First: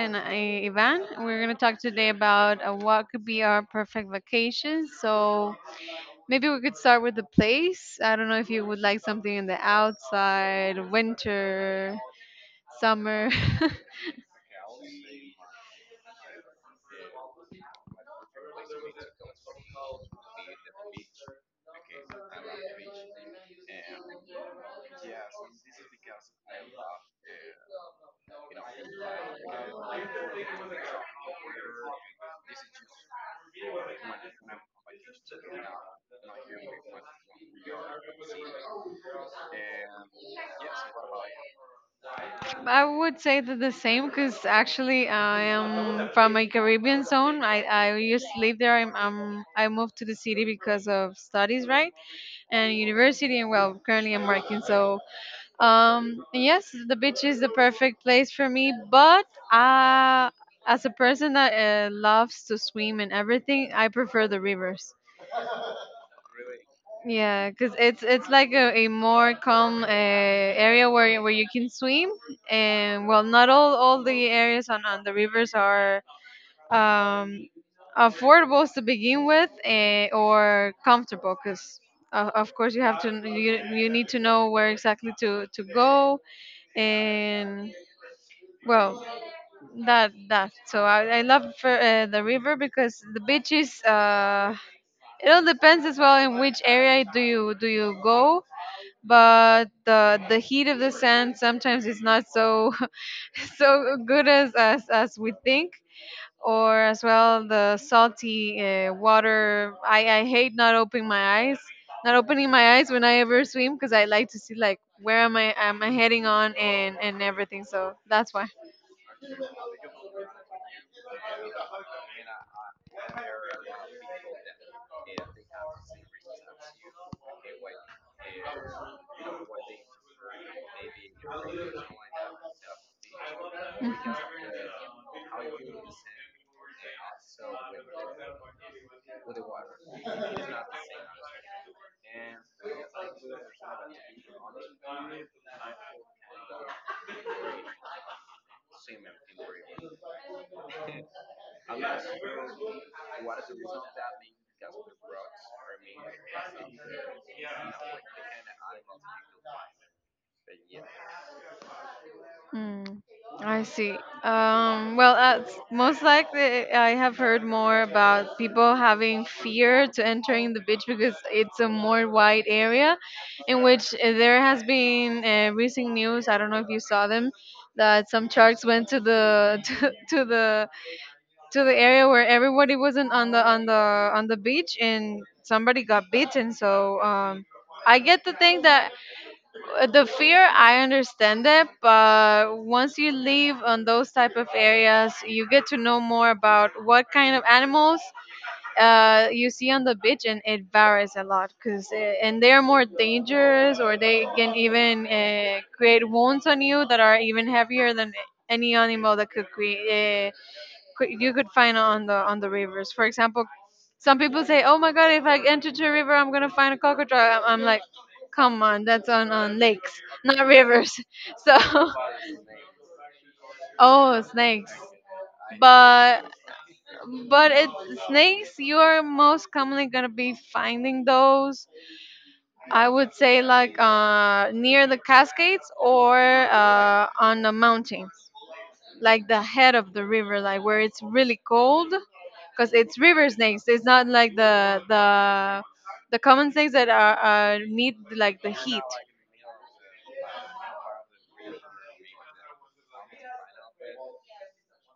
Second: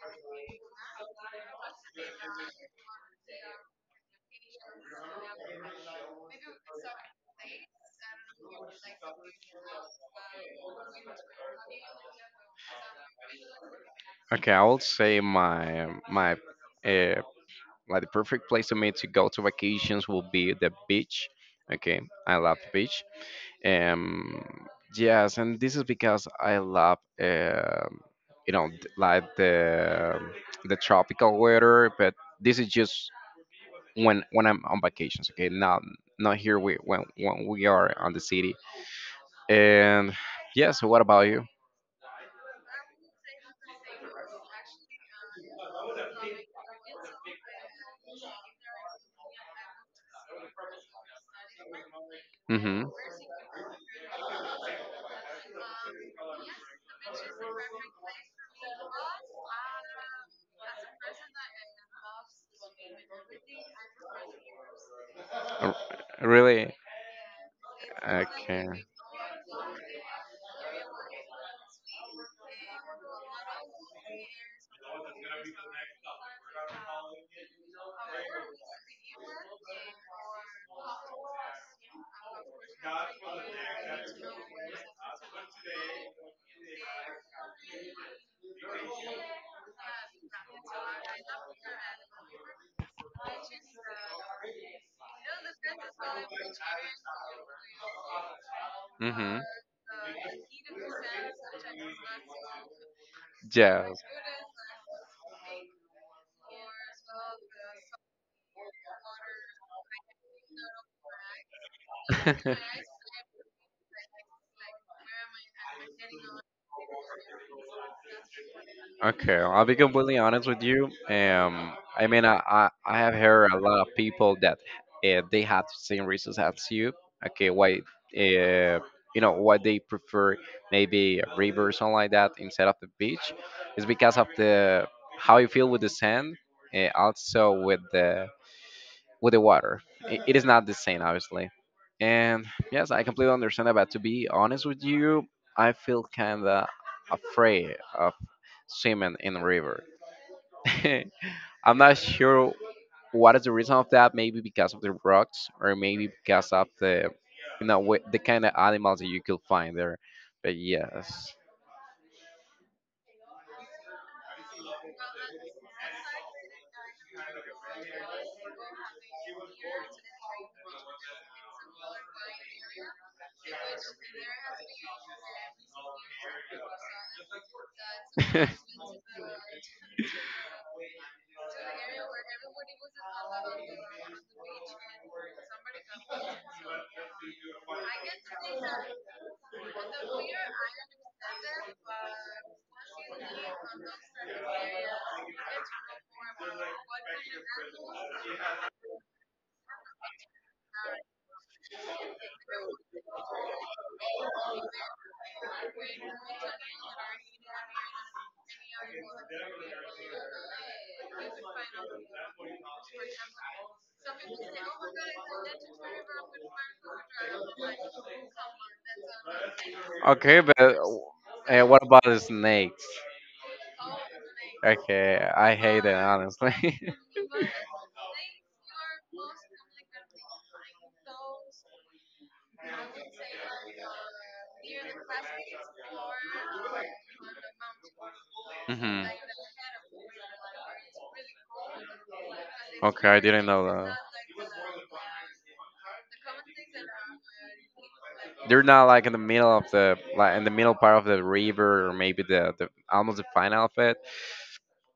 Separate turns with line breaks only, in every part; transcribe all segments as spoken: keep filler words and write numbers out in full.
and I, Ivan. We're going to talk today about uh, what could be our perfect vacation. So maybe we could start with the place. I don't know if you would like something in the outside, winter, summer.
Okay, I will say my my uh, like the perfect place to me to go to vacations will be the beach. Okay, I love the beach. Um, yes, and this is because I love uh, you know th- like the the tropical weather, but this is just when when I'm on vacations. Okay, not not here we, when when we are on the city. And yes, what about you?
I would say that the same because actually I am from a Caribbean zone. I, I used to live there. I'm, I'm, I moved to the city because of studies, right? And
Mm-hmm.
university, and well, currently I'm working. So Um, yes, the beach is the perfect place for me, but uh, as a person that uh, loves to swim and everything, I prefer the rivers.
R- Really?
Yeah, because it's it's like
Okay.
a, a more calm uh, area where where you can swim, and well, not all all the areas on on the rivers are um affordable to begin with, uh, or comfortable, because. Uh, of course, you have to you, you need to know where exactly to, to go, and well, that that so I, I love for, uh, the river because the beach is uh, it all depends as well in which area do you do you go,
Mm-hmm.
but the the heat of the sand sometimes is not so
Yes.
so good as as as we think, or as well the salty uh, water. I I hate not opening my eyes, not opening my eyes when I ever swim, because I like to see like where am I am I heading on, and and everything. So that's why.
Okay, I'll be completely honest with you. Um, I mean, I, I, I have heard a lot of people that uh, they have the same reasons as you. Okay, why, uh, you know, why they prefer maybe a river or something like that instead of the beach is because of the how you feel with the sand, uh, also with the with the water. I- it is not the same, obviously. And yes, I completely understand that. But to be honest with you, I feel kinda afraid of swimming in the river. I'm not sure what is the reason of that. Maybe because of the rocks, or maybe because of the you know wi- the kind of animals that you could find there. But yes.
Hmm. I see. Um, well, uh, s- most likely, I have heard more about people having fear to entering the beach because it's a more wide area, in which uh, there has been uh, recent news. I don't know if you saw them, that some sharks went to the to, to the to the area where everybody wasn't on the on the on the beach, and somebody got bitten. So um, I get to think that uh, the fear I understand it, but once you leave on those type of areas, you get to know more about what kind of animals uh, you see on the beach, and it varies a lot, because and they are more dangerous, or they can even uh, create wounds on you that are even heavier than any animal that could create could- you could find on the on the rivers. For example, some people say, "Oh my God, if I enter to a river, I'm gonna find a cockatoo." I'm, I'm like, "Come on, that's on on lakes,
Okay,
not
but
rivers." So,
uh, what about the snakes?
oh, snakes.
Okay, I hate it
But
honestly.
but it Snakes. You are most commonly gonna be finding those. I would say like uh, near the Cascades or uh, on the mountains,
Hmm.
like the head of the river, like where it's really cold, because it's
Okay, I
river
didn't know
snakes. It's
that.
not like the the the common snakes that are, are need like the
They're not
heat.
like in the middle of the like in the middle part of the river, or maybe the, the almost the final of it.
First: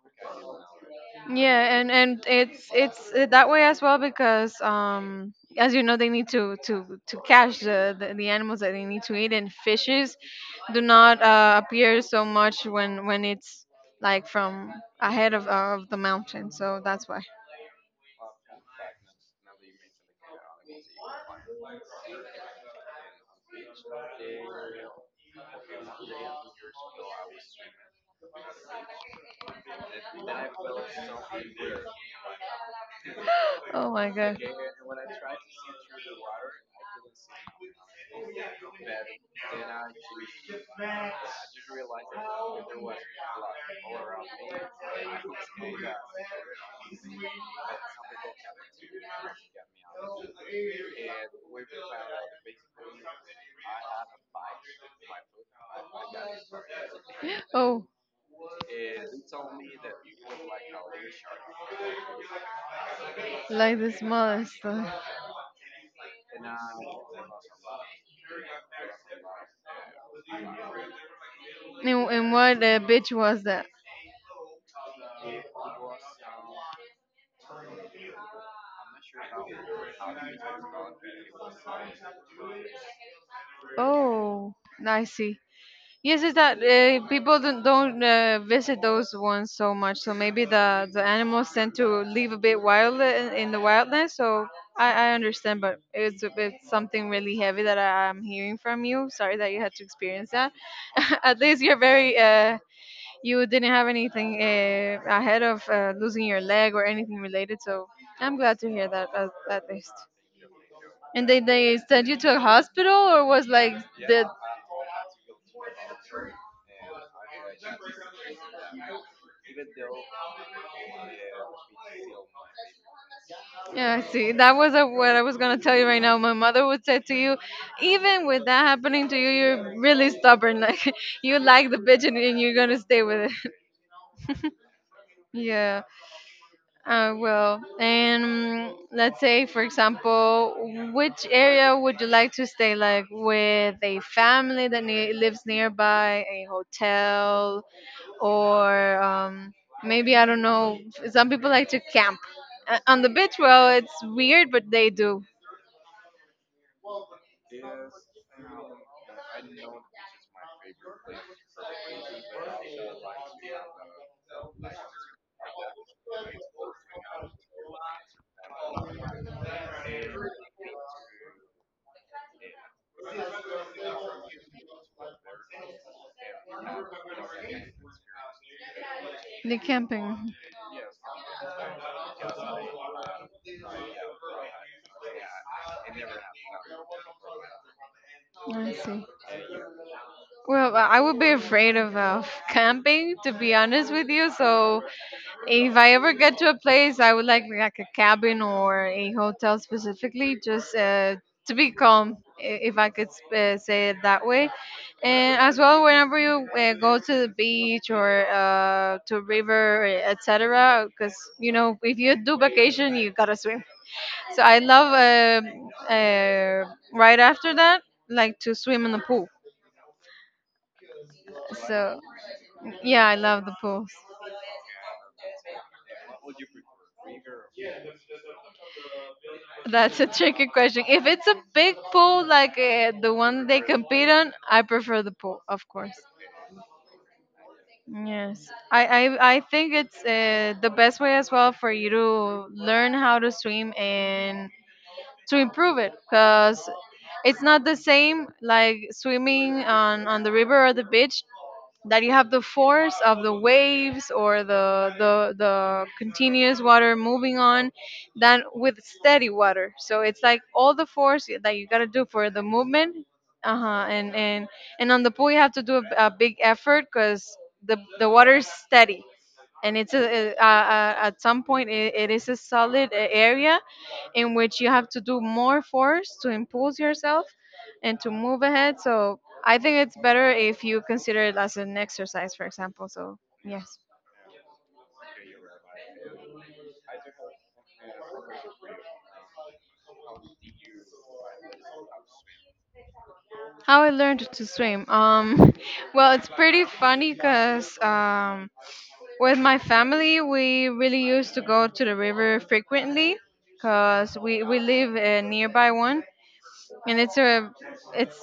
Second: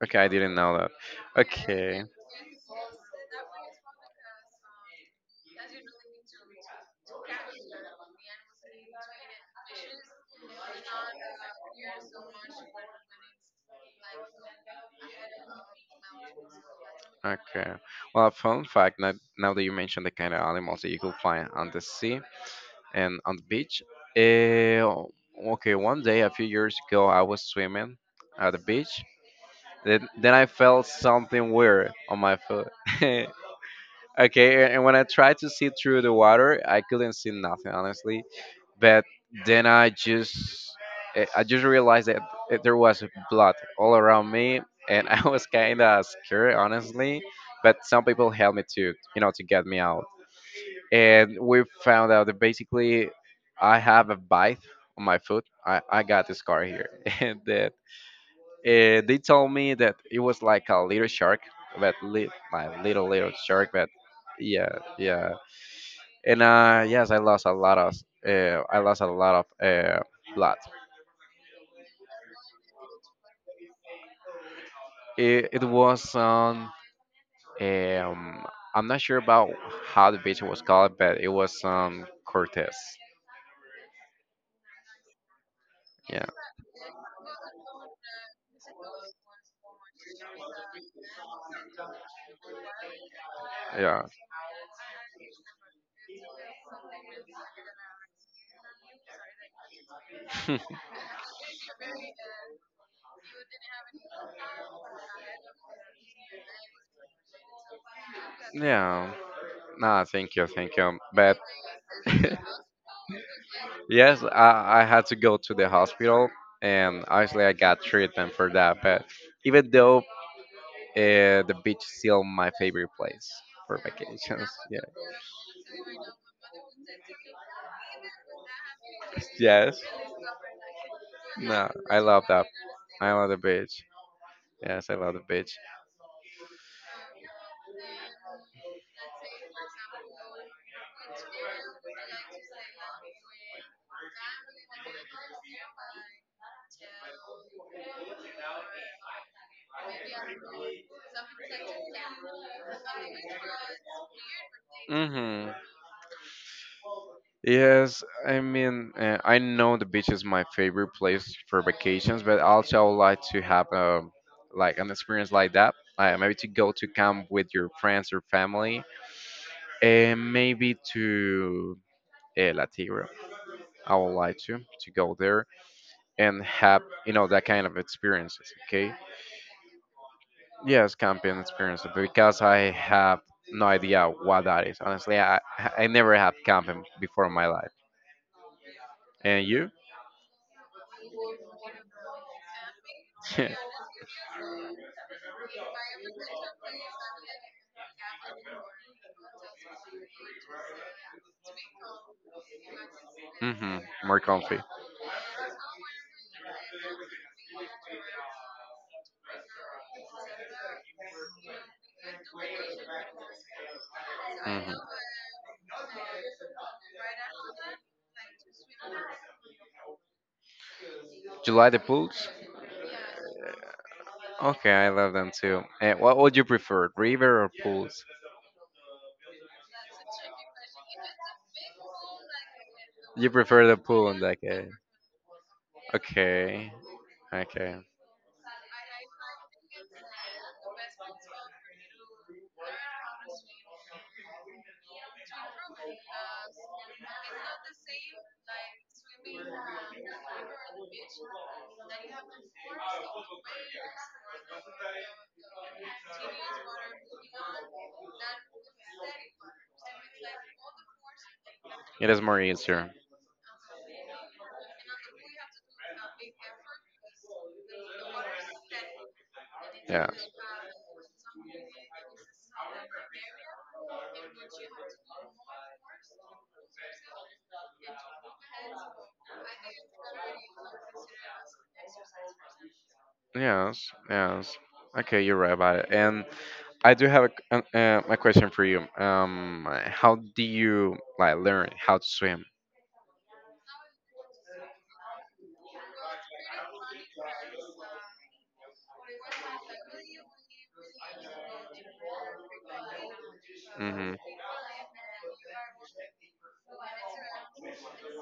Okay, I didn't know that.
Yeah, and
Okay.
and it's it's uh, that way as well because um as you know, they need to to to catch the the, the animals that they need to eat, and fishes do not uh, appear so much when when it's like from ahead of of the mountain. So that's why.
Okay. Well, a fun fact, now, now that you mentioned the kind of animals that you could find on the sea and on the beach, eh, okay, one day a few years ago, I was swimming at the beach. Then, then I felt something weird on my foot.
Oh my god.
Okay, and when I tried to see through the water, I couldn't see nothing, honestly. But then I just, eh, I just realized that eh, there was blood all around me, and I was kind of scared, honestly. But some people helped me to, you know, to get me out. And we found out that basically, I have a bite on my foot. I, I got this scar here, and uh,
Oh,
uh, they told me that it was like a little shark, but li- my little little shark.
like the
But
smallest.
yeah,
Uh,
yeah. And uh, yes, I lost a lot of uh, I lost a lot of uh, blood.
In, in what uh, beach was that?
It, it was on. Um, I'm not sure about how the beach was called, but it was um Cortez.
Oh, I see. Yes,
Yeah,
it's that uh, people don't, don't uh, visit those ones so much. So maybe the, the animals tend to live a bit wild in, in the
yeah.
wildness. So I, I understand, but it's, a- it's something really heavy that I, I'm hearing from you. Sorry that you had to experience that. At least you're very uh, you didn't have anything uh, ahead of uh, losing your leg or anything related. So I'm glad to hear that
Yeah.
at, at least.
No, thank you, thank you.
And they
But
they sent you to a hospital, or was like
yes,
the
I, I had to go to the hospital, and actually I got treatment for that. But even though uh, the beach is still my favorite place for
yeah. See,
vacations.
that was
Yeah.
uh, what I was gonna tell you right now. My mother would say to you, even with that happening to you, you're
Yes.
really stubborn. Like you like
No,
the
I
bitch, and,
love
and
that.
you're gonna stay
I
with
love the
it.
beach. Yes, I love the beach.
Yeah. Uh, well, and mm, let's say, for example, which area would you like to stay? Like with a family that ne- lives nearby, a hotel, or um, maybe I don't know. Some people like to camp uh, on the beach. Well, it's weird, but they do.
Mm-hmm. Yes, I mean, uh, I know the beach is my favorite place for vacations, but also I would like to have um like an experience like that. Uh, maybe to go to camp with your friends or family, and maybe to uh, La Tigra. I would like to to go there and have you know that kind of experiences. Okay.
The camping.
Yes, camping experience because I have no idea what that is. Honestly, I I never had camping before in my life.
I see.
And you?
Well, I I would be afraid of uh, camping, to be honest with you. So if I ever get to a place, I would like like a cabin or a hotel specifically, just uh, to be calm, i- if I could sp- uh, say
Hmm.
it that
More
way.
comfy.
And as well, whenever you uh, go to the beach or uh, to a river, etcetera, because you know, if you do vacation, you gotta swim. So I
Hmm.
love uh, uh, right after that, like to swim in the pool.
Do you like the
So
pools?
yeah, I love the pool.
Okay, I love them too. And what would you prefer, river or pools?
That's a tricky question. If it's a big pool like uh, the
You
one they
prefer the pool
compete
in
on,
that
I
case.
prefer the pool, of course.
Okay, okay.
Yes, I I, I think it's uh, the best way as well for you to learn how to swim and to improve it, because it's not the same like swimming on on the river or the beach, that you have the force of the waves or the the the continuous water moving on, than with steady water. So it's like all the force that you got to do
It is
for
more
the
easier.
movement. Uh-huh, and and and on the pool you have to do a, a big effort because the the water is steady, and it's
Yes.
a, a, a, at some point it, it is a solid a- area in which you have to do more force to impulse yourself and to move ahead. So I think it's better if you consider it as an exercise, for example. So, yes.
Yes, yes. Okay, you're right about it. And I do have a, c- an- uh, a question for you. Um, how do you like learn how to swim?
How I learned to swim. Um, well, it's pretty funny because um, with my family, we really used to go to the river frequently
Mm-hmm.
because we, we live a nearby one. And it's a, it's,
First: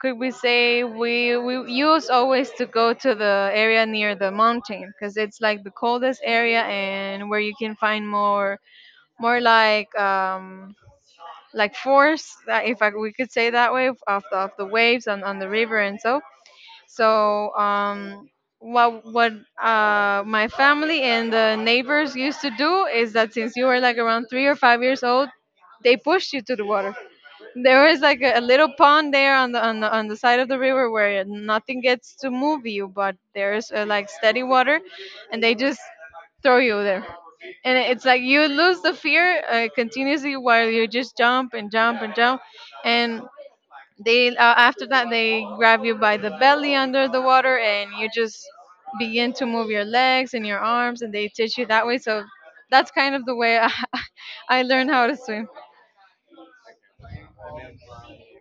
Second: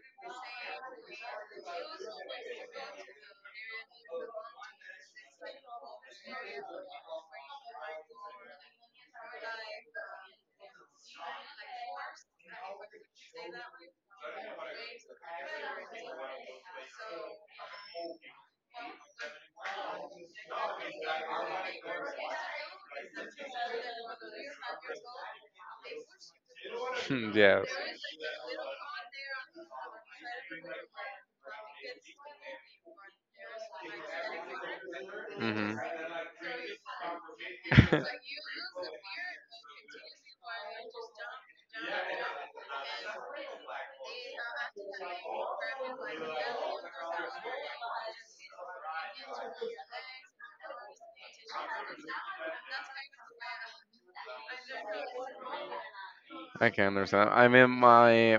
could we say, we, we used always to go to the area near the mountain because it's like the coldest area, and where you can find more, more like, um, like force, that if I, we could say that way, of, of the, of the waves on, on the river. And so so um what what uh My family and the neighbors used to do is that since you were like around three or five years old, they pushed you to the water.
Yes.
There is like a, a little pond there on the, on the on the side of the river, where nothing gets to move you, but there's uh, like steady water, and they
Mm-hmm.
just throw you there, and it- it's like you lose the fear uh, continuously while you just jump and jump and jump, and they uh, after that they grab you by the belly under the water, and you just begin to move your legs and your arms, and they teach you that way. So that's kind of the way I, I learned how to swim.
I can understand. I mean, my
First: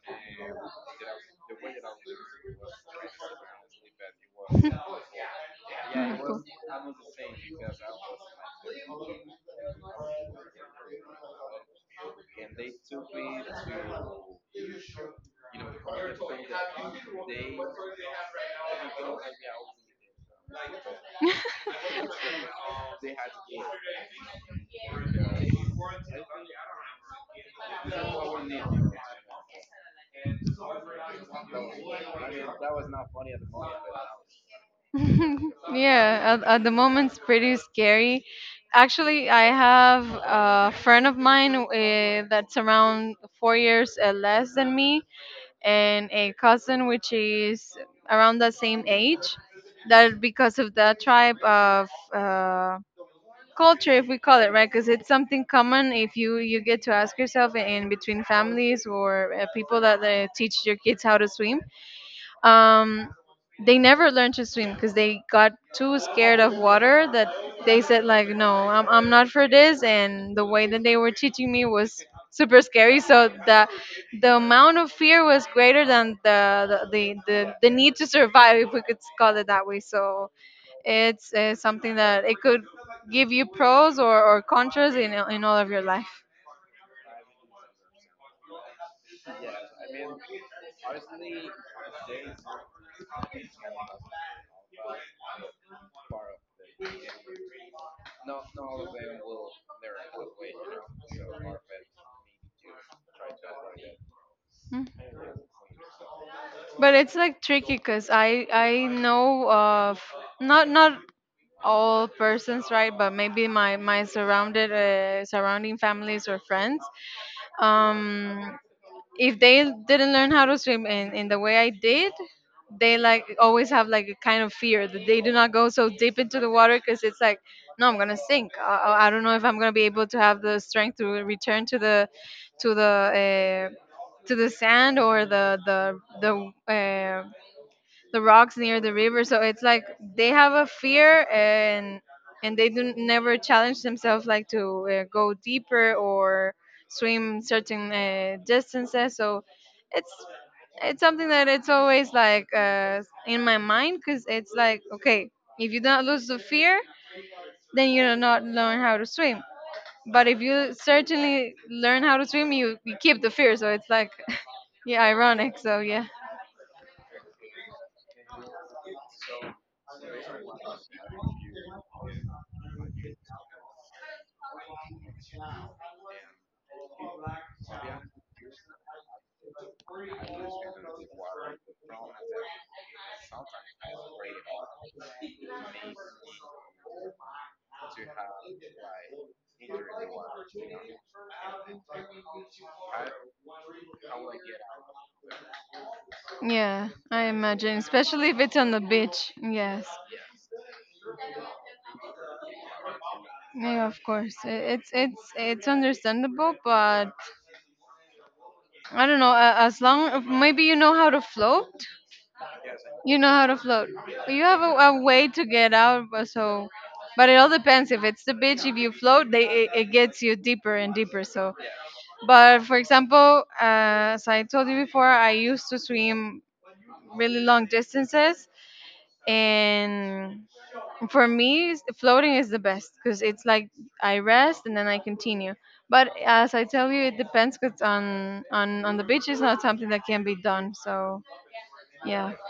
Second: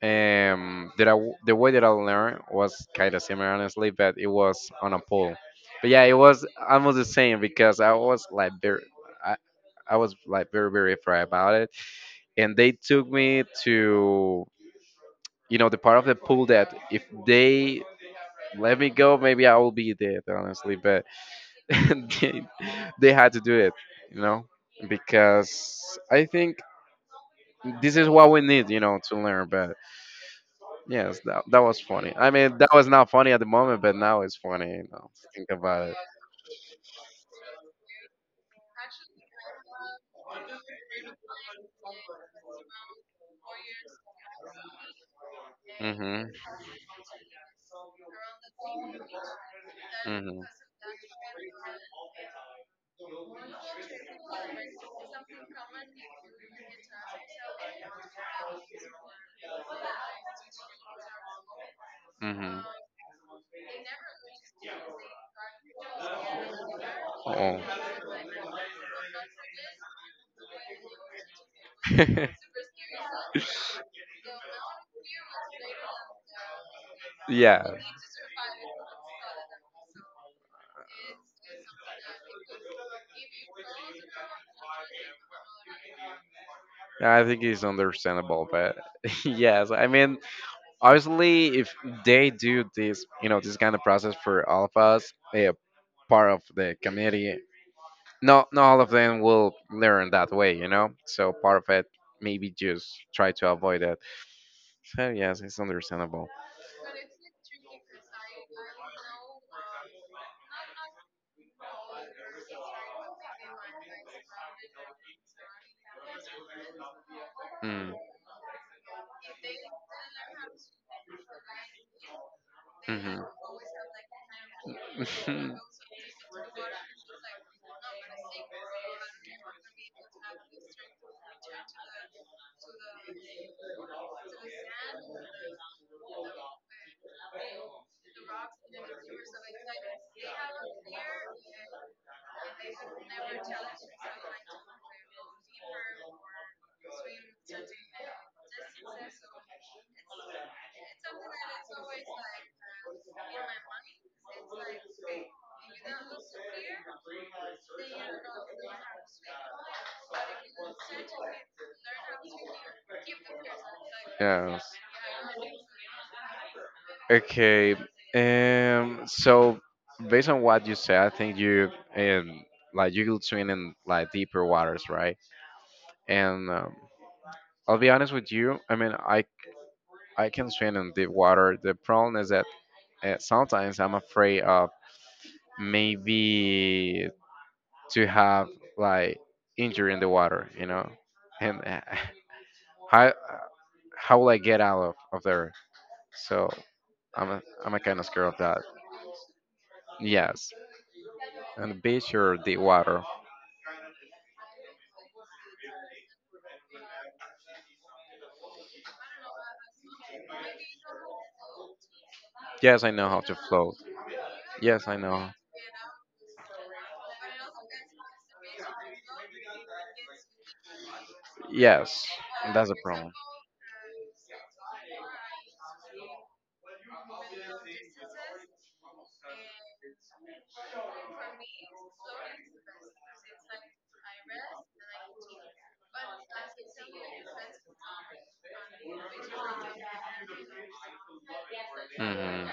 Um, that I w the way that I learned was kind of similar, honestly, but it was on a pole. But yeah, it
Yeah, cool.
was almost the same because I was like very, I, I was like very very afraid about it, and they took me to you know the part of the pool that if they let me go, maybe I will be dead, honestly. But they, they had to do it, you know, because I think this is what we need, you know, to learn. But yes, that that was funny. I mean, that was not funny at the moment, but now it's funny. You know, think about it.
Yeah, at, at the moment it's pretty scary. Actually, I have a friend of mine uh, that's around four years uh, less than me, and
Mhm.
a cousin which is around the same age. That
Mhm.
because of that type of uh, culture, if we call it right, because it's something common. If you you get to ask yourself in between families or uh, people that uh, teach your kids how to swim,
Mhm.
um, they never learned to swim because they got too scared of water, that
Oh.
they said like no, I'm, I'm not for this. And the way that they were teaching me was super scary, so the the amount of fear was greater than the the, the, the, the
Yeah.
need to survive, if we could call it that way. So it's uh, something that it could give you pros or, or contras in, in all of your life.
I think it's understandable, but yes, I mean obviously if they do this you know this kind of process for all of us, a part of the community, not not all of them will learn that way, you know so part of it maybe just try to avoid it,
Mm.
so yes, it's understandable.
But it's like tricky, because I I know of not not all persons, right, but maybe my my surrounded uh, surrounding families or friends,
Mm,
um if they didn't learn how to swim in, in the way I did, they
mhm.
like always have like a kind of fear, that they do not go so deep into the water, because it's like no, I'm gonna sink. I, I I don't know if I'm gonna be able to have the strength to return to the to the uh, to the sand, or the the the uh, the rocks near the river. So it's like they have a fear, and and they do never challenge themselves like to uh, go deeper or swim certain uh, distances. So it's it's something that it's always like uh, in my mind, because it's like, okay, if you don't lose the fear, then you do not learn how to swim. But if you certainly learn how to swim, you, you keep the fear. So it's like
Yes.
yeah, ironic. So yeah.
Okay. Um. So, based on what you said, I think you um like you could swim in like deeper waters, right? And um, I'll be honest with you. I mean, I I can swim in deep water. The problem is that uh, sometimes I'm afraid of maybe to have like injury in the water, you know. And I how will I get out of, of there? So
Yeah, I
I'm a, I'm
imagine,
a kind of scared
especially
of
if it's
that.
on the beach. Yes.
Yes, and the beach or the water.
Yeah, of course. I- It's it's it's understandable, but I don't know. a- As long maybe you know how to float,
Yes, I know how
you know
to
how to
float.
float. You have
Yes, I
a, a
know.
way to get out, but so. But it all depends. If it's the beach, if you float, they it, it gets you deeper and deeper. So,
Yes,
but
that's a
for
problem.
example, uh, as I told you before, I used to swim really long distances, and for me s- floating is the best because it's like I rest and then I continue. But as I tell you, it depends, because on on on the beach is not something that can be done. So yeah.
Hmm.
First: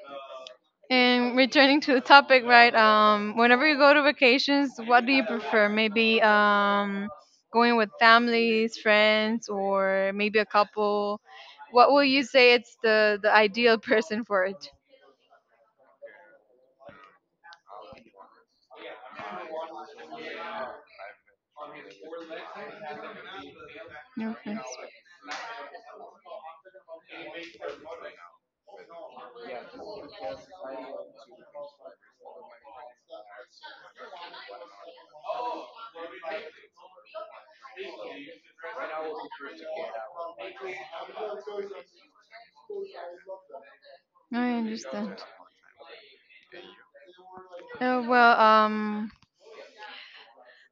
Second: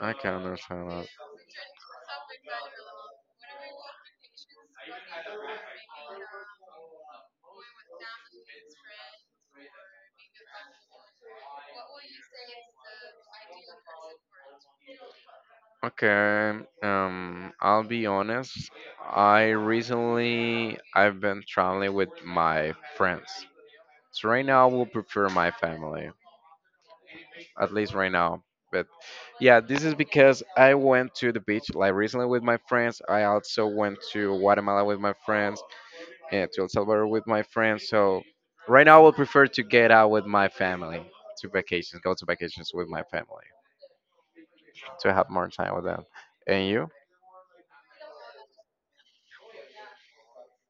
I can understand that.
And returning to the topic, right? Um whenever you go to vacations, what do you prefer? Maybe um going with families, friends, or maybe a couple? What will you say it's the the ideal person for it?
Okay, um, I'll be honest. I recently I've been traveling with my friends. So right
Okay,
now I will prefer my family, at least right now. But yeah, this is because I went to the beach like recently with my friends. I also went to Guatemala with my friends and to El Salvador with my friends. So right now I would prefer to get out with my family to vacations, go to vacations with my family
I
to
understand.
have more time with them. And you?
Oh, well, um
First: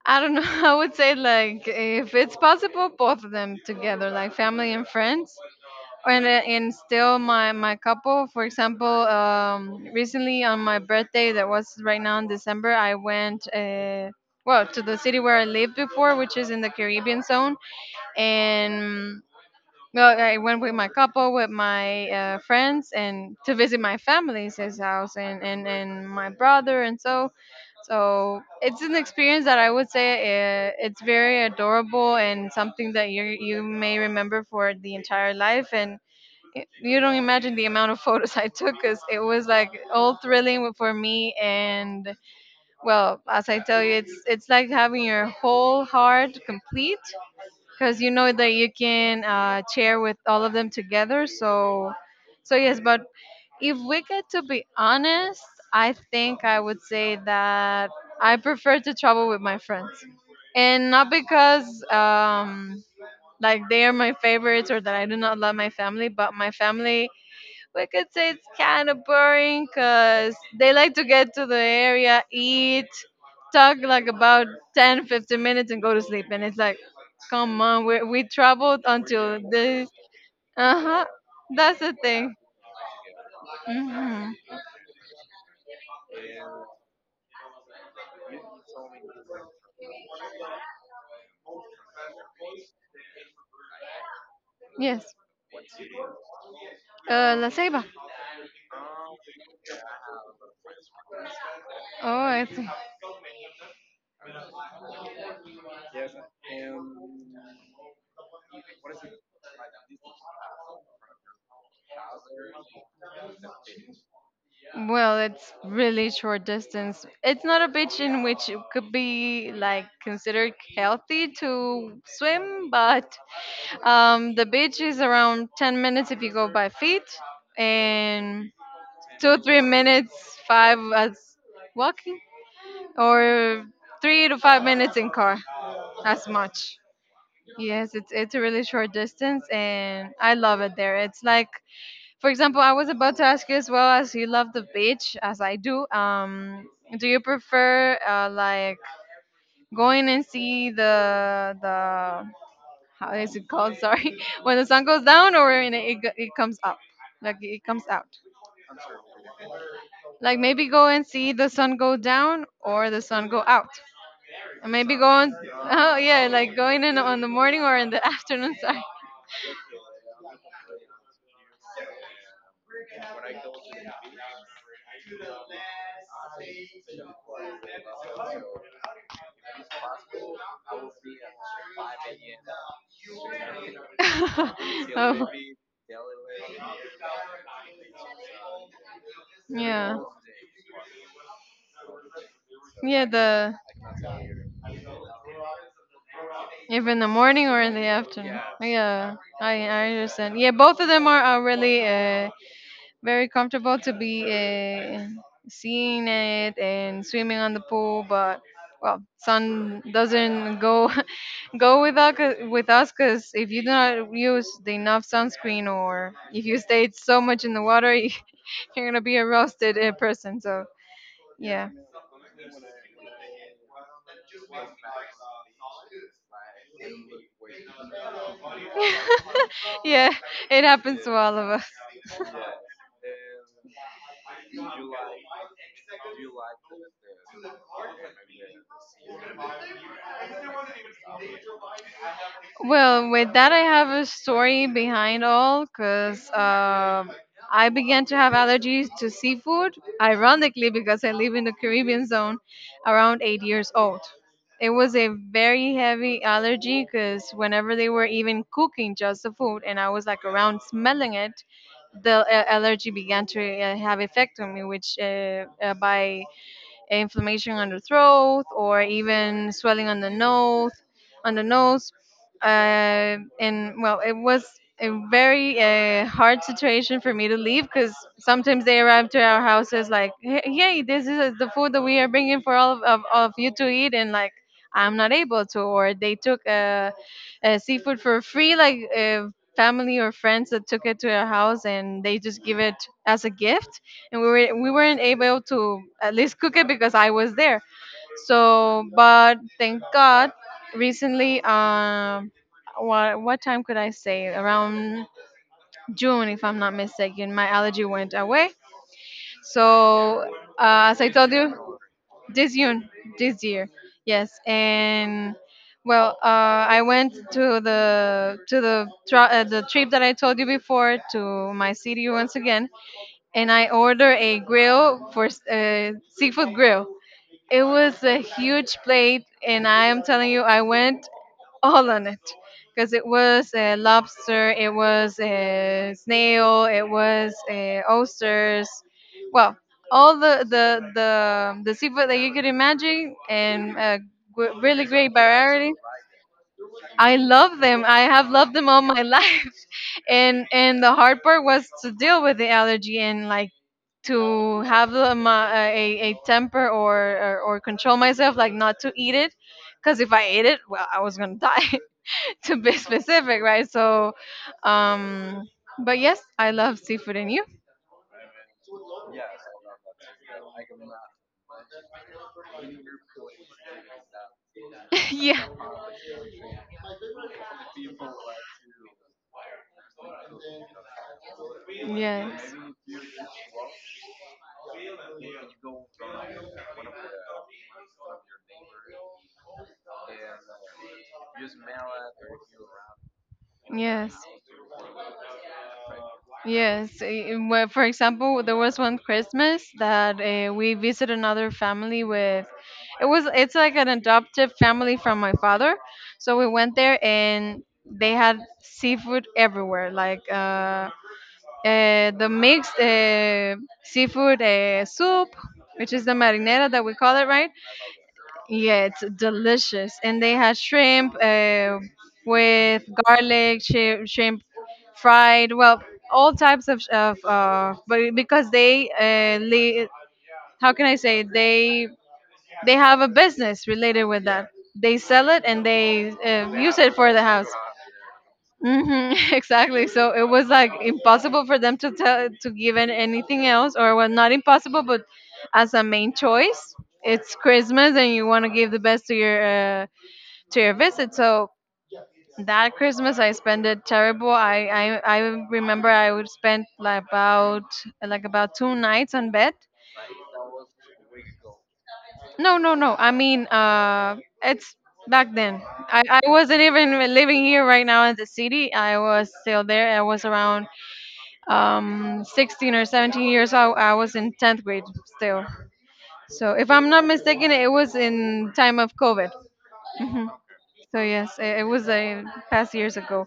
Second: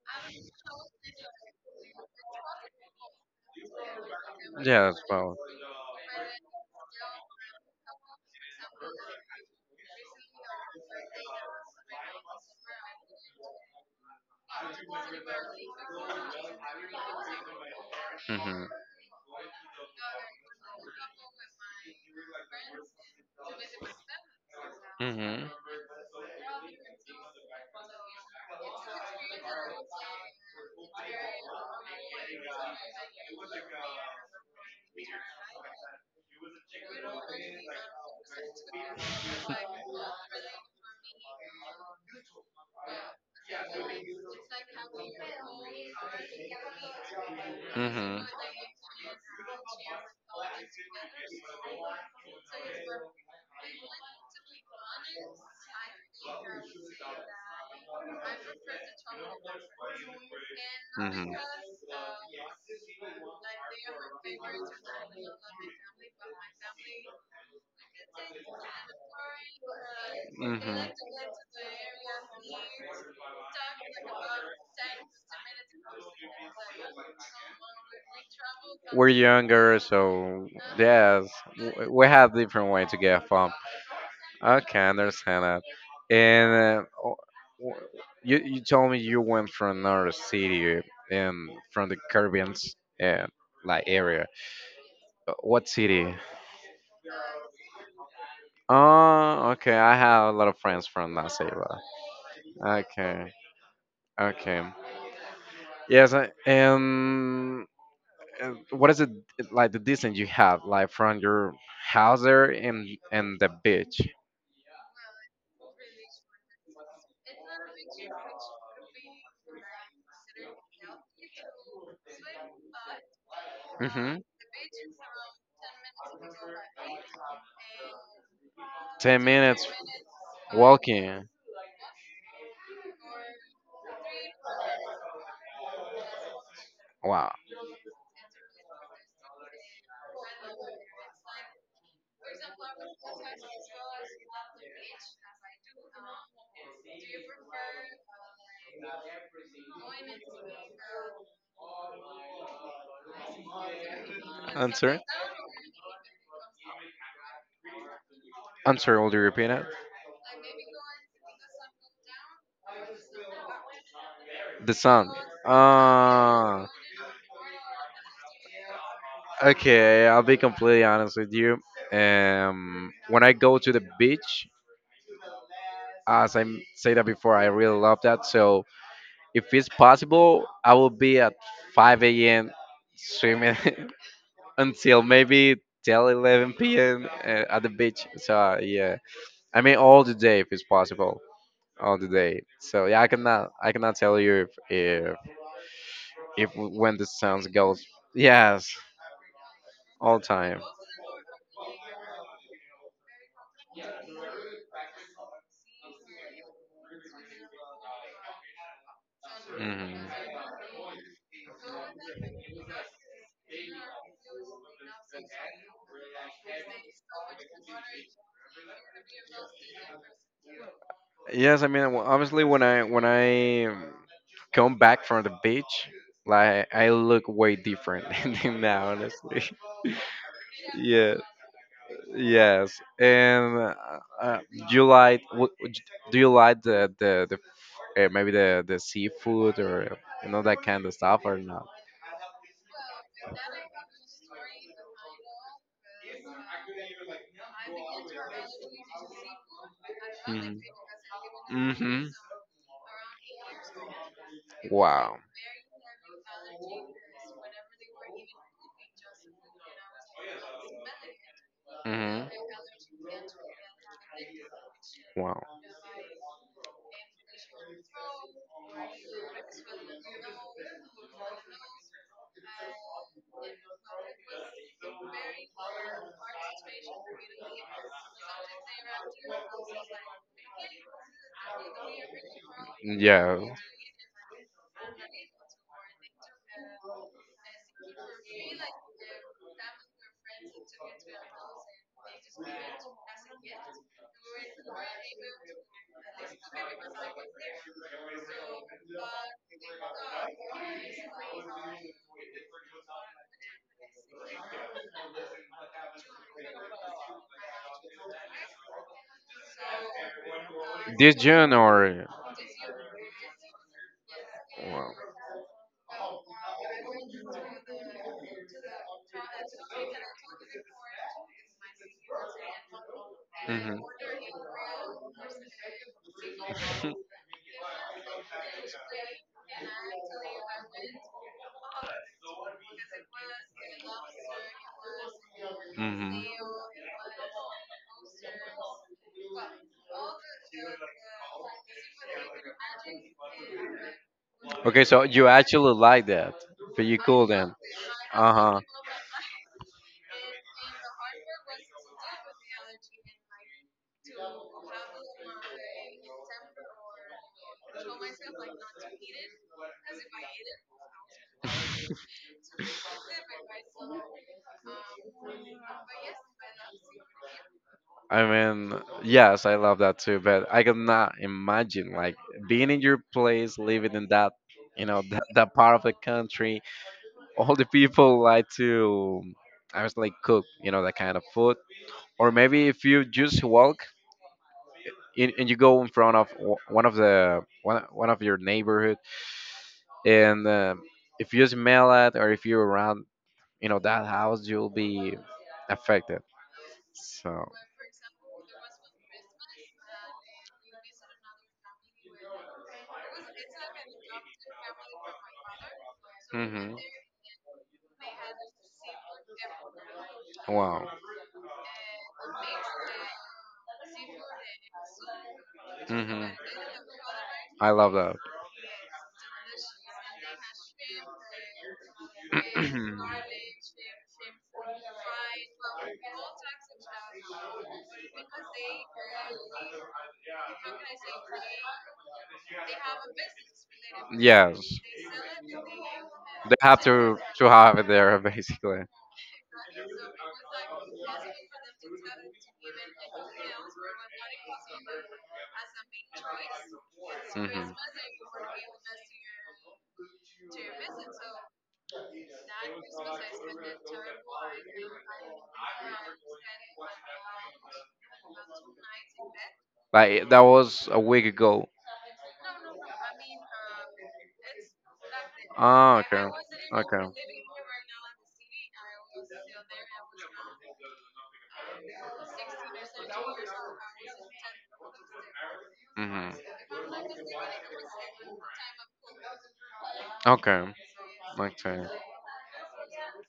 I don't know. I would say, like, if it's possible, both of them together, like family and
Yeah, yes,
friends,
well.
and uh, and still my my couple. For example, um, recently on my birthday, that was right now in December, I went. Uh, well, to the city where I lived before, which is in the Caribbean zone,
Hmm.
and well, I went with my couple, with my uh, friends, and to visit my family's his house, and,
Hmm.
and, and my brother and so. So it's an experience that I would say uh, it's very adorable, and something that you you may remember for the entire life. And y- you don't imagine the amount of photos I took, because it was like all thrilling for me. And well, as I tell you, it's it's like having your whole heart complete, because you know that you can uh, share with all of them together. So, so yes. But if we get to be honest, I think I would say that I prefer to travel with my friends, and not
Hmm.
because um, like they are my favorites or that I do not love my family, but my family, we could say it's kind of boring, because they
Hmm.
like to get to the area, eat, talk like about ten, fifteen minutes, and go to sleep. And it's like,
Hmm.
come on, we we traveled
We're
until
younger,
this.
so
Uh huh.
yes,
That's
w-
the
we have
thing.
different way to get fun.
Hmm.
Okay, I understand that. And uh, o- w- you you told me you went from another city and from the Caribbean uh, like area.
Yes.
Uh, What city?
Uh, La Ceiba.
Oh, okay. I have a lot of friends from that city. but-
Oh, I see.
Okay, okay. Yes, I, and uh, what is it like the distance you have like from your house there and and the beach.
Well, it's really short distance. It's not a beach in which it could be like considered healthy to swim, but
Hmm.
um, the beach is around ten minutes if you go by feet, and
ten
two, three
minutes
minutes, five as
walking.
walking, or three to five minutes in car, as much.
Wow.
Yes, it's it's a really short distance, and I love it there. It's like, for example, I was about to ask you, as well as you love the beach as I do. Um, do you prefer uh, like going and see the the how is it called? Sorry, when the sun
answer
goes down or when it go- it comes up, like it comes out.
answer will you repeat it?
Like maybe go and see the sun go down or the sun go out. And
The
maybe go
sun.
on. Oh yeah, like
uh
going in on the morning or in the afternoon. Sorry.
okay, I'll be completely honest with you. um when I go to the beach, as I m- said that before, I really love that. So if it's possible, I will be at five a m swimming, until
Oh,
maybe till eleven p m uh, at the beach. So yeah, I mean
yeah.
all the day if it's possible, all the day. So yeah,
Yeah,
I cannot,
the
I cannot tell you if if, if
if
when
in
the
the
sun
morning or in
goes.
the afternoon.
Yes,
Yeah, I I
all
understand. Yeah,
time.
both of them are, are really uh, very comfortable to be uh, seeing it and swimming on the pool. But well, sun
Hmm.
doesn't go go with us with us, because if you do not use the enough sunscreen or if you stayed so much in the water, you're gonna be a roasted uh, person. So
Yes, I
yeah.
mean w- obviously when I when I um, come back from the beach, like I look way different than now, honestly.
Yeah, it happens to
Yeah,
all of us.
yes. And uh, uh, do you like? wh- Do you like the the, the uh, maybe the the seafood or uh, you know that kind of stuff or not?
Well, with that, I have a story behind all, because um I began to have allergies to seafood, ironically, because I live in the
Hmm. Hmm.
Caribbean zone around eight years old. It was a
Wow.
very heavy allergy, because whenever they were even cooking just the food and I was like around smelling it, the
Hmm.
uh, allergy began to uh, have effect on me, which
Wow.
uh, uh, by inflammation on the throat or even swelling on the nose on the nose uh, and well, it was a very uh, hard situation for me to leave, because sometimes they arrive to our houses like, hey hey, this is the food that we are bringing for all of, of, of
Yeah.
you to eat, and like I'm not able to. Or they took uh, uh, seafood for free, like uh, family or friends that took it to their house and they just give it as a gift, and we were we weren't able to at least cook it because I was there. So, but thank God, recently, um, what what time could I say? Around June, if I'm not mistaken, my allergy went away. So, uh, as I
This
told
June
you,
or
this June, this year, yes,
wow.
and. Well, uh, I went to the to the tra- uh, the trip that I told you before to my city once again, and I
Hmm.
ordered a grill for s- uh, seafood grill. It was a huge plate, and I am telling you, I went all on it, because it was a lobster, it was a snail, it was a oysters, well, all the the the, the seafood that you could imagine, and a gr-
Okay,
really
so
great
you
variety.
actually like that, but you
I
couldn't.
love them. I have
Uh
loved
huh.
them all my life, and and the hard part was to deal with the allergy, and like to have a, ma- a, a temper, or, or, or control myself, like not to eat it. Because if I ate it, well, I was going to die, to be specific, right? So, um, but yes, I love seafood, and you.
I mean, yes, I love that too, but I could not imagine like being in your place, living in that, you know, that,
Yeah.
that part of the country. All the people like to, I was like cook, you know, that kind of food. Or
Yes.
maybe if you just walk and, and you go in front of w- one of the one, one of your neighborhood and um if you smell it or if you're around you know that
Yes.
house you'll be affected,
Yes, eh, eh,
so.
well, for example, there was one Christmas that uh, we visited another family with. It was it's like an adoptive family from my father, so we went
Hmm.
there and they had seafood everywhere, like
Wow.
uh, uh, the mixed uh, seafood uh, soup, which is the
Hmm.
marinara that we call it, right?
I love
Yeah, it's delicious. And they had shrimp uh,
that.
with garlic, shrimp, shrimp fried. Well, all types of, of uh, but because they, uh, le- how can I say, they they have a business related with that.
Yes,
They sell it and they uh,
they
use
have
it for
to
the
to
house.
have it there basically.
Hmm. Exactly. So it was like impossible for them to tell to give in anything else, or well, not impossible, but as a main choice, it's
Hmm.
Christmas, and you want to give the best to your uh, to your visit. So that Christmas, I spent it terrible. I I, I remember I would spend like about like about two nights on bed.
Like that was a week ago.
No, no, no. I mean, uh, it's back then.
Ah,
I, I
okay,
wasn't even
okay.
living here right now in the city. I was still there. I was around um sixteen or seventeen years old. I was in tenth grade still.
Hmm.
So if I'm not mistaken, it was in time of COVID. Hmm.
Okay,
So yes, it, it
okay,
was a past years ago,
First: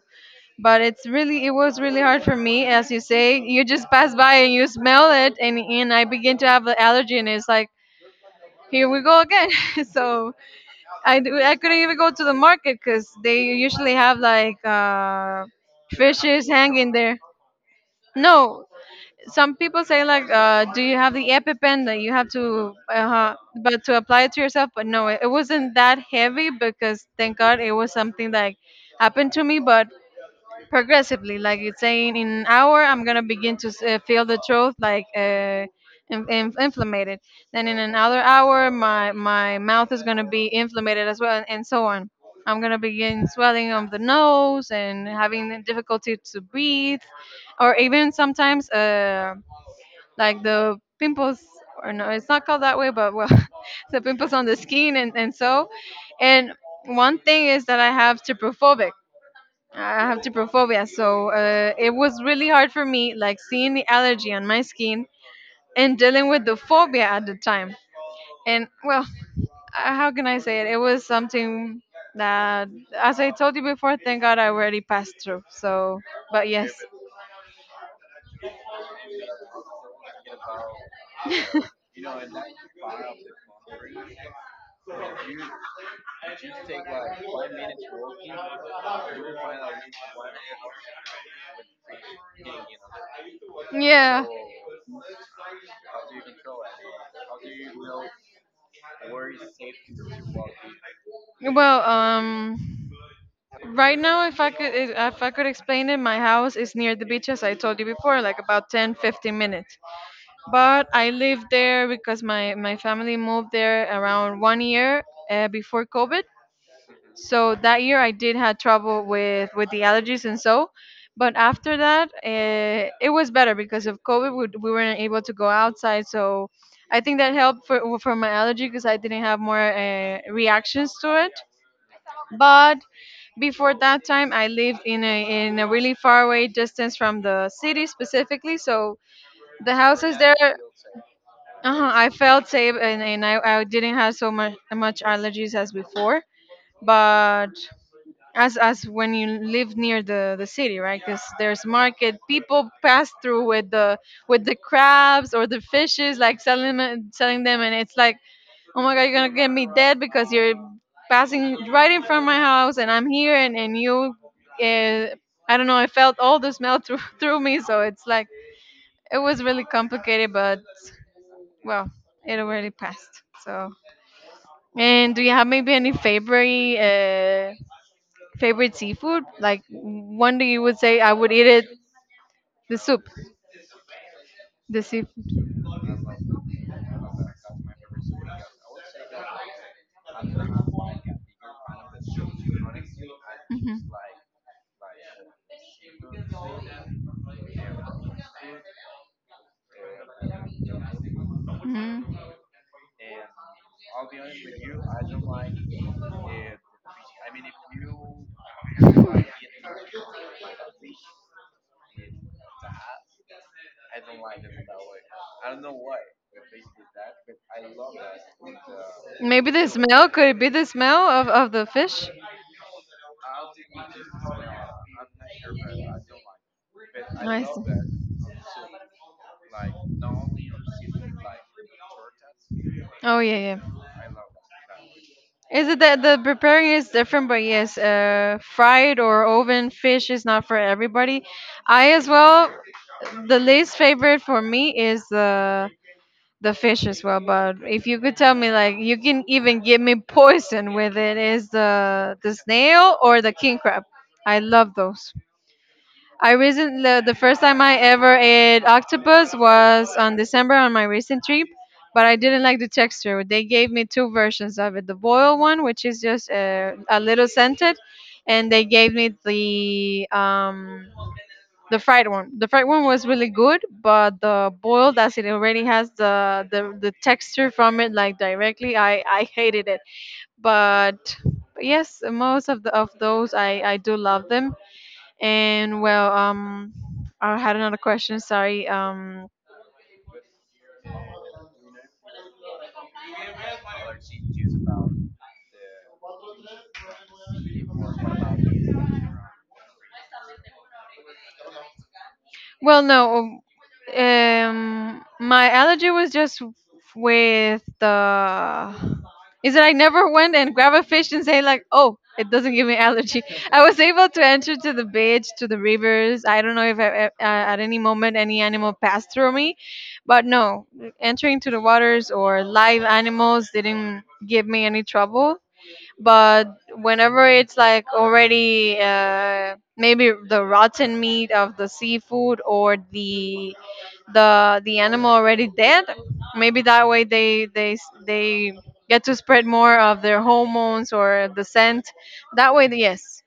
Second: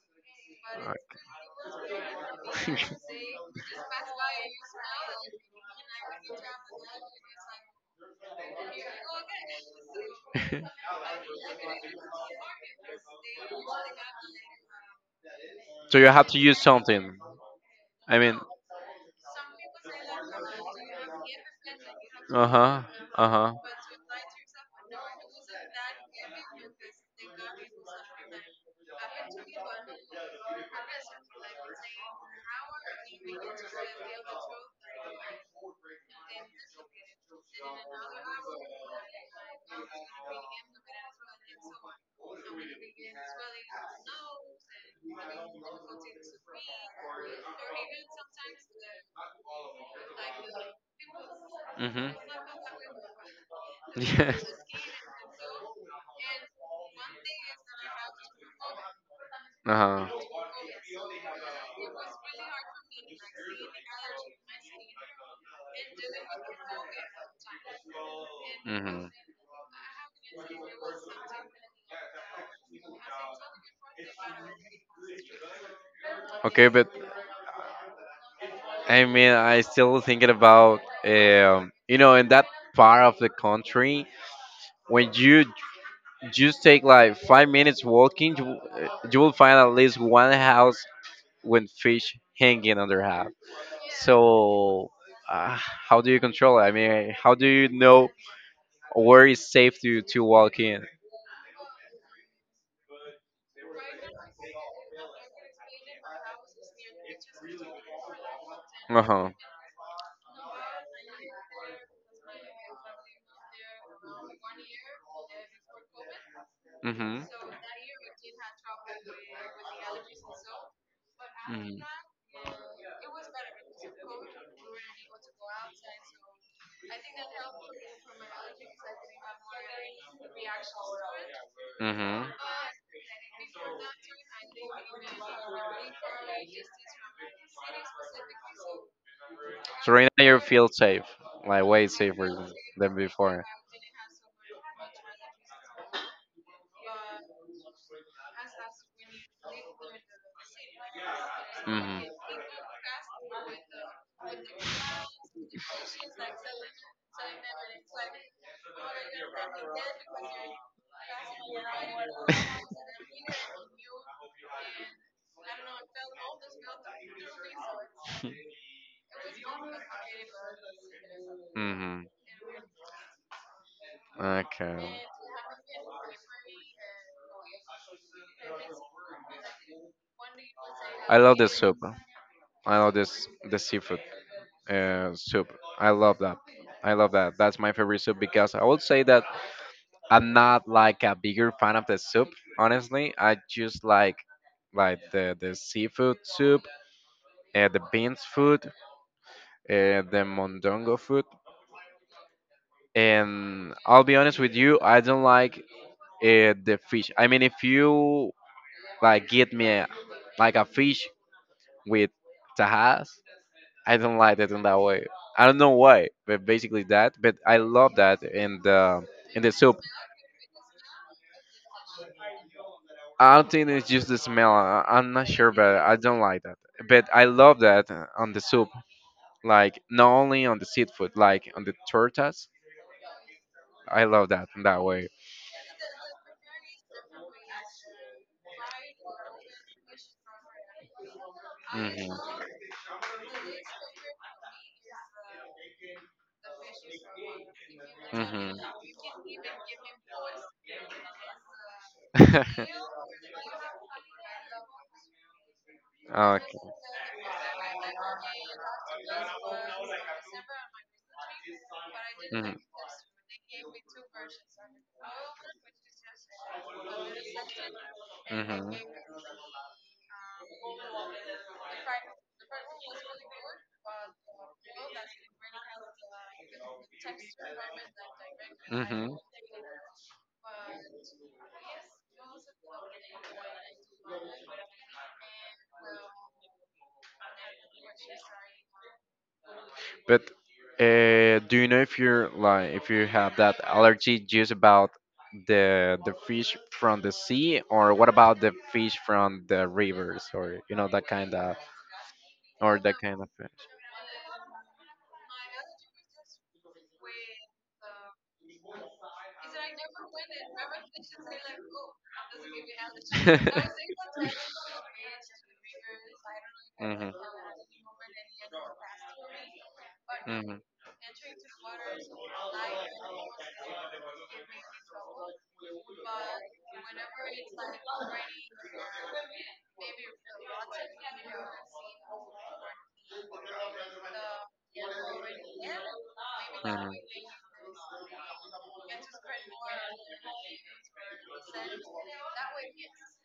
but
okay.
it's really it was really hard for me. As you say, you just pass by and you smell it, and and I begin to have the allergy, and it's like, here we go again. So I do- I couldn't even go to the market, because they usually have like uh
So you have to
fishes
use
hanging
something.
there.
I mean,
No, some people say like, uh, do you have the epipen that you have
uh
to
huh, uh
uh,
huh.
but to apply it to yourself? But no, it, it wasn't that heavy, because thank God it was something that happened to me, but progressively, like it's saying, in an hour I'm gonna begin to s- uh, feel the throat like uh, in, in, inflamed, then in another hour my my mouth is gonna be inflamed as well, and so on. I'm gonna begin swelling of the nose and having difficulty to breathe, or even sometimes uh, like the pimples, or no,
Mhm.
it's not called that way, but well, the pimples on
Yes.
the skin, and, and so and one thing is that I have trypophobic,
Uh
I
huh.
have trypophobia. So uh, it was really hard for me, like seeing the allergy on my skin and dealing with the phobia at the time. And well,
Mhm.
uh, how can I say it, it was something that, as I told you before, thank God I already passed through. So but
Okay,
yes.
but I mean, I still thinking about um, you know, in that part of the country, when you just take like five minutes walking, you, uh, you will find at least one house with fish hanging on their house.
Yeah.
So, uh, how do you control it? I mean, how do you know where is safe to to walk in?
Well, um right now, if I could, if if I could explain it, my house is near The beach, as I told you before, like about ten,
Uh huh.
fifteen minutes. But I lived there because my my family moved there around one year uh, before COVID.
Mhm.
So that year, I did had trouble with with the allergies and so. But after
Mhm.
that, uh, it was better because of COVID, we, we weren't able to go outside. So I think that helped for for my allergy because I didn't have more uh, reactions to it,
Mhm.
but before that time, I lived in a in a really far away distance from the city specifically. So the
So right
houses
now
there,
you feel safe, like way
uh I felt
safer
safe
than
and, and I,
before.
I didn't have so much much allergies as before. But as as when you live near the the city, right? Because there's
Hmm.
market, people pass through with the with the crabs or the fishes, like selling them- selling them, and it's like, oh my god, you're gonna get me dead because you're passing right in front of my house and I'm here and, and you, uh, I don't know, I felt all the smell through, through me. So it's like, it was really complicated, but well,
Hmm.
it already passed. So,
Okay.
and do you have maybe any favorite, uh, favorite seafood? Like one that you would say I
I
would
love
eat
this
it,
soup.
the
I love
soup,
this the seafood
the
uh,
seafood.
soup. I love that. I love that. That's my favorite soup because I would say that I'm not like a bigger fan of the soup, honestly. I just
Hmm.
like like the, the seafood soup, uh, the beans food, uh, the mondongo food.
Hmm.
And I'll be honest with you, I don't like uh, the fish. I mean, if you like get me a, like a fish with tahas, I don't like it in that way. I don't know why, but basically that. But I love that in the in
Maybe
the
the
soup.
smell, could it be the smell of, of the fish?
I don't think it's just the smell. I, I'm not sure, but I don't like that. But I
I
love
see.
that uh, on the soup, like not only on the seafood, like on the tortas.
Oh yeah, yeah.
I love that in that way.
Is it that the preparing is different? But yes, uh, fried or oven fish is not for everybody. I as
Hmm.
well. The least favorite for me is the the fish as well. But if you could tell me,
Hmm.
like, you can even give me poison with it, is the the snail or the king crab? I love those. I
Okay.
recent the, the first time I ever ate octopus was on December on my recent trip, but I didn't
Hmm.
like the texture. They gave me two versions of it: the boiled one, which is just uh, a little scented, and they
Hmm.
gave me the um, the fried one. The fried one was really good, but the boiled, as it already has the the, the texture from it, like directly, I
Hmm.
I hated it. But yes, most of the of those I I do love them and well, um, I had another question. Sorry. Um,
Uh, do you know if you're like if you have that allergy just about the the fish from the sea, or what about the fish from the rivers, or you know that kind of or
well,
that
no.
kind of
Um,
thing?
um, my allergy was just with the. Is that I never went and grab a fish and say like, oh, it doesn't give me allergy. I was able to enter to the beach, to the rivers. I don't know if I, uh,
Hmm.
at any moment any animal passed through me, but
Hmm.
no, entering to the waters or live animals didn't give me any trouble, but whenever it's like already uh, maybe the rotten meat of the seafood or the the the animal already dead, maybe that
Hmm.
way they they s- they get to spread more of their hormones or the scent that way, yes,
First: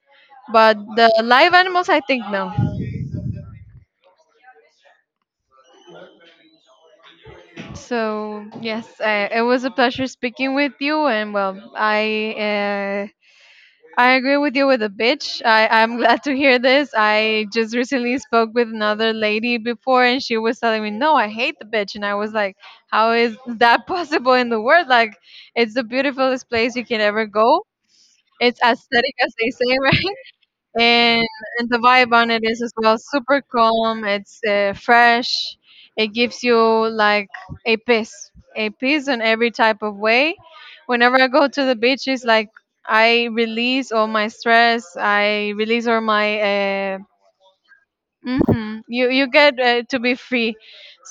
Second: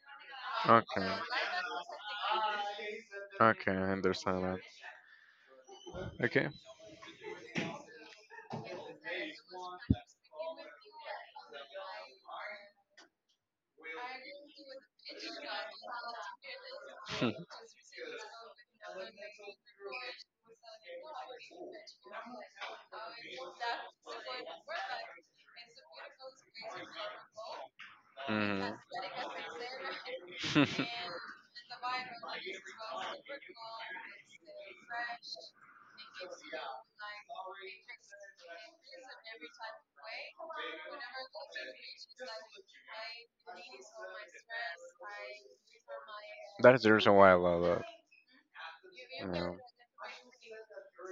but
Okay.
the live animals I think no.
Okay, I understand that. Okay.
So yes, uh, it was a pleasure speaking with you and well i uh, I agree with you with a bitch. I, I'm glad to hear this. I just recently spoke with another lady before and she was telling me, no, I hate the bitch. And I was like, how is that possible in the world? Like, it's the beautifulest place you can ever go. It's
Hmm.
aesthetic as they say, right? and and the vibe on it is as well super calm. It's uh, fresh. It gives you like a peace, a peace in every type of way. Whenever I go to the beach, it's like I release all my stress. I release all my.
That is the
Uh,
reason why I love it.
hmm. You you
You
get
know.
uh, to be free.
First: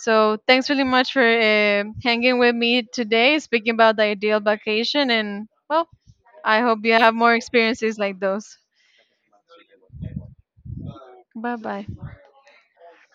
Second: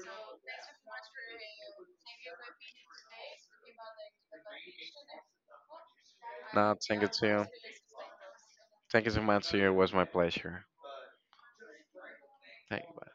So thanks really much for uh, hanging with me today, speaking about the ideal vacation, and well, I
No,
hope you
thank you
have
to
more
you.
experiences like those.
Thank you so much to you. It was my pleasure.
Bye bye.
Thank you.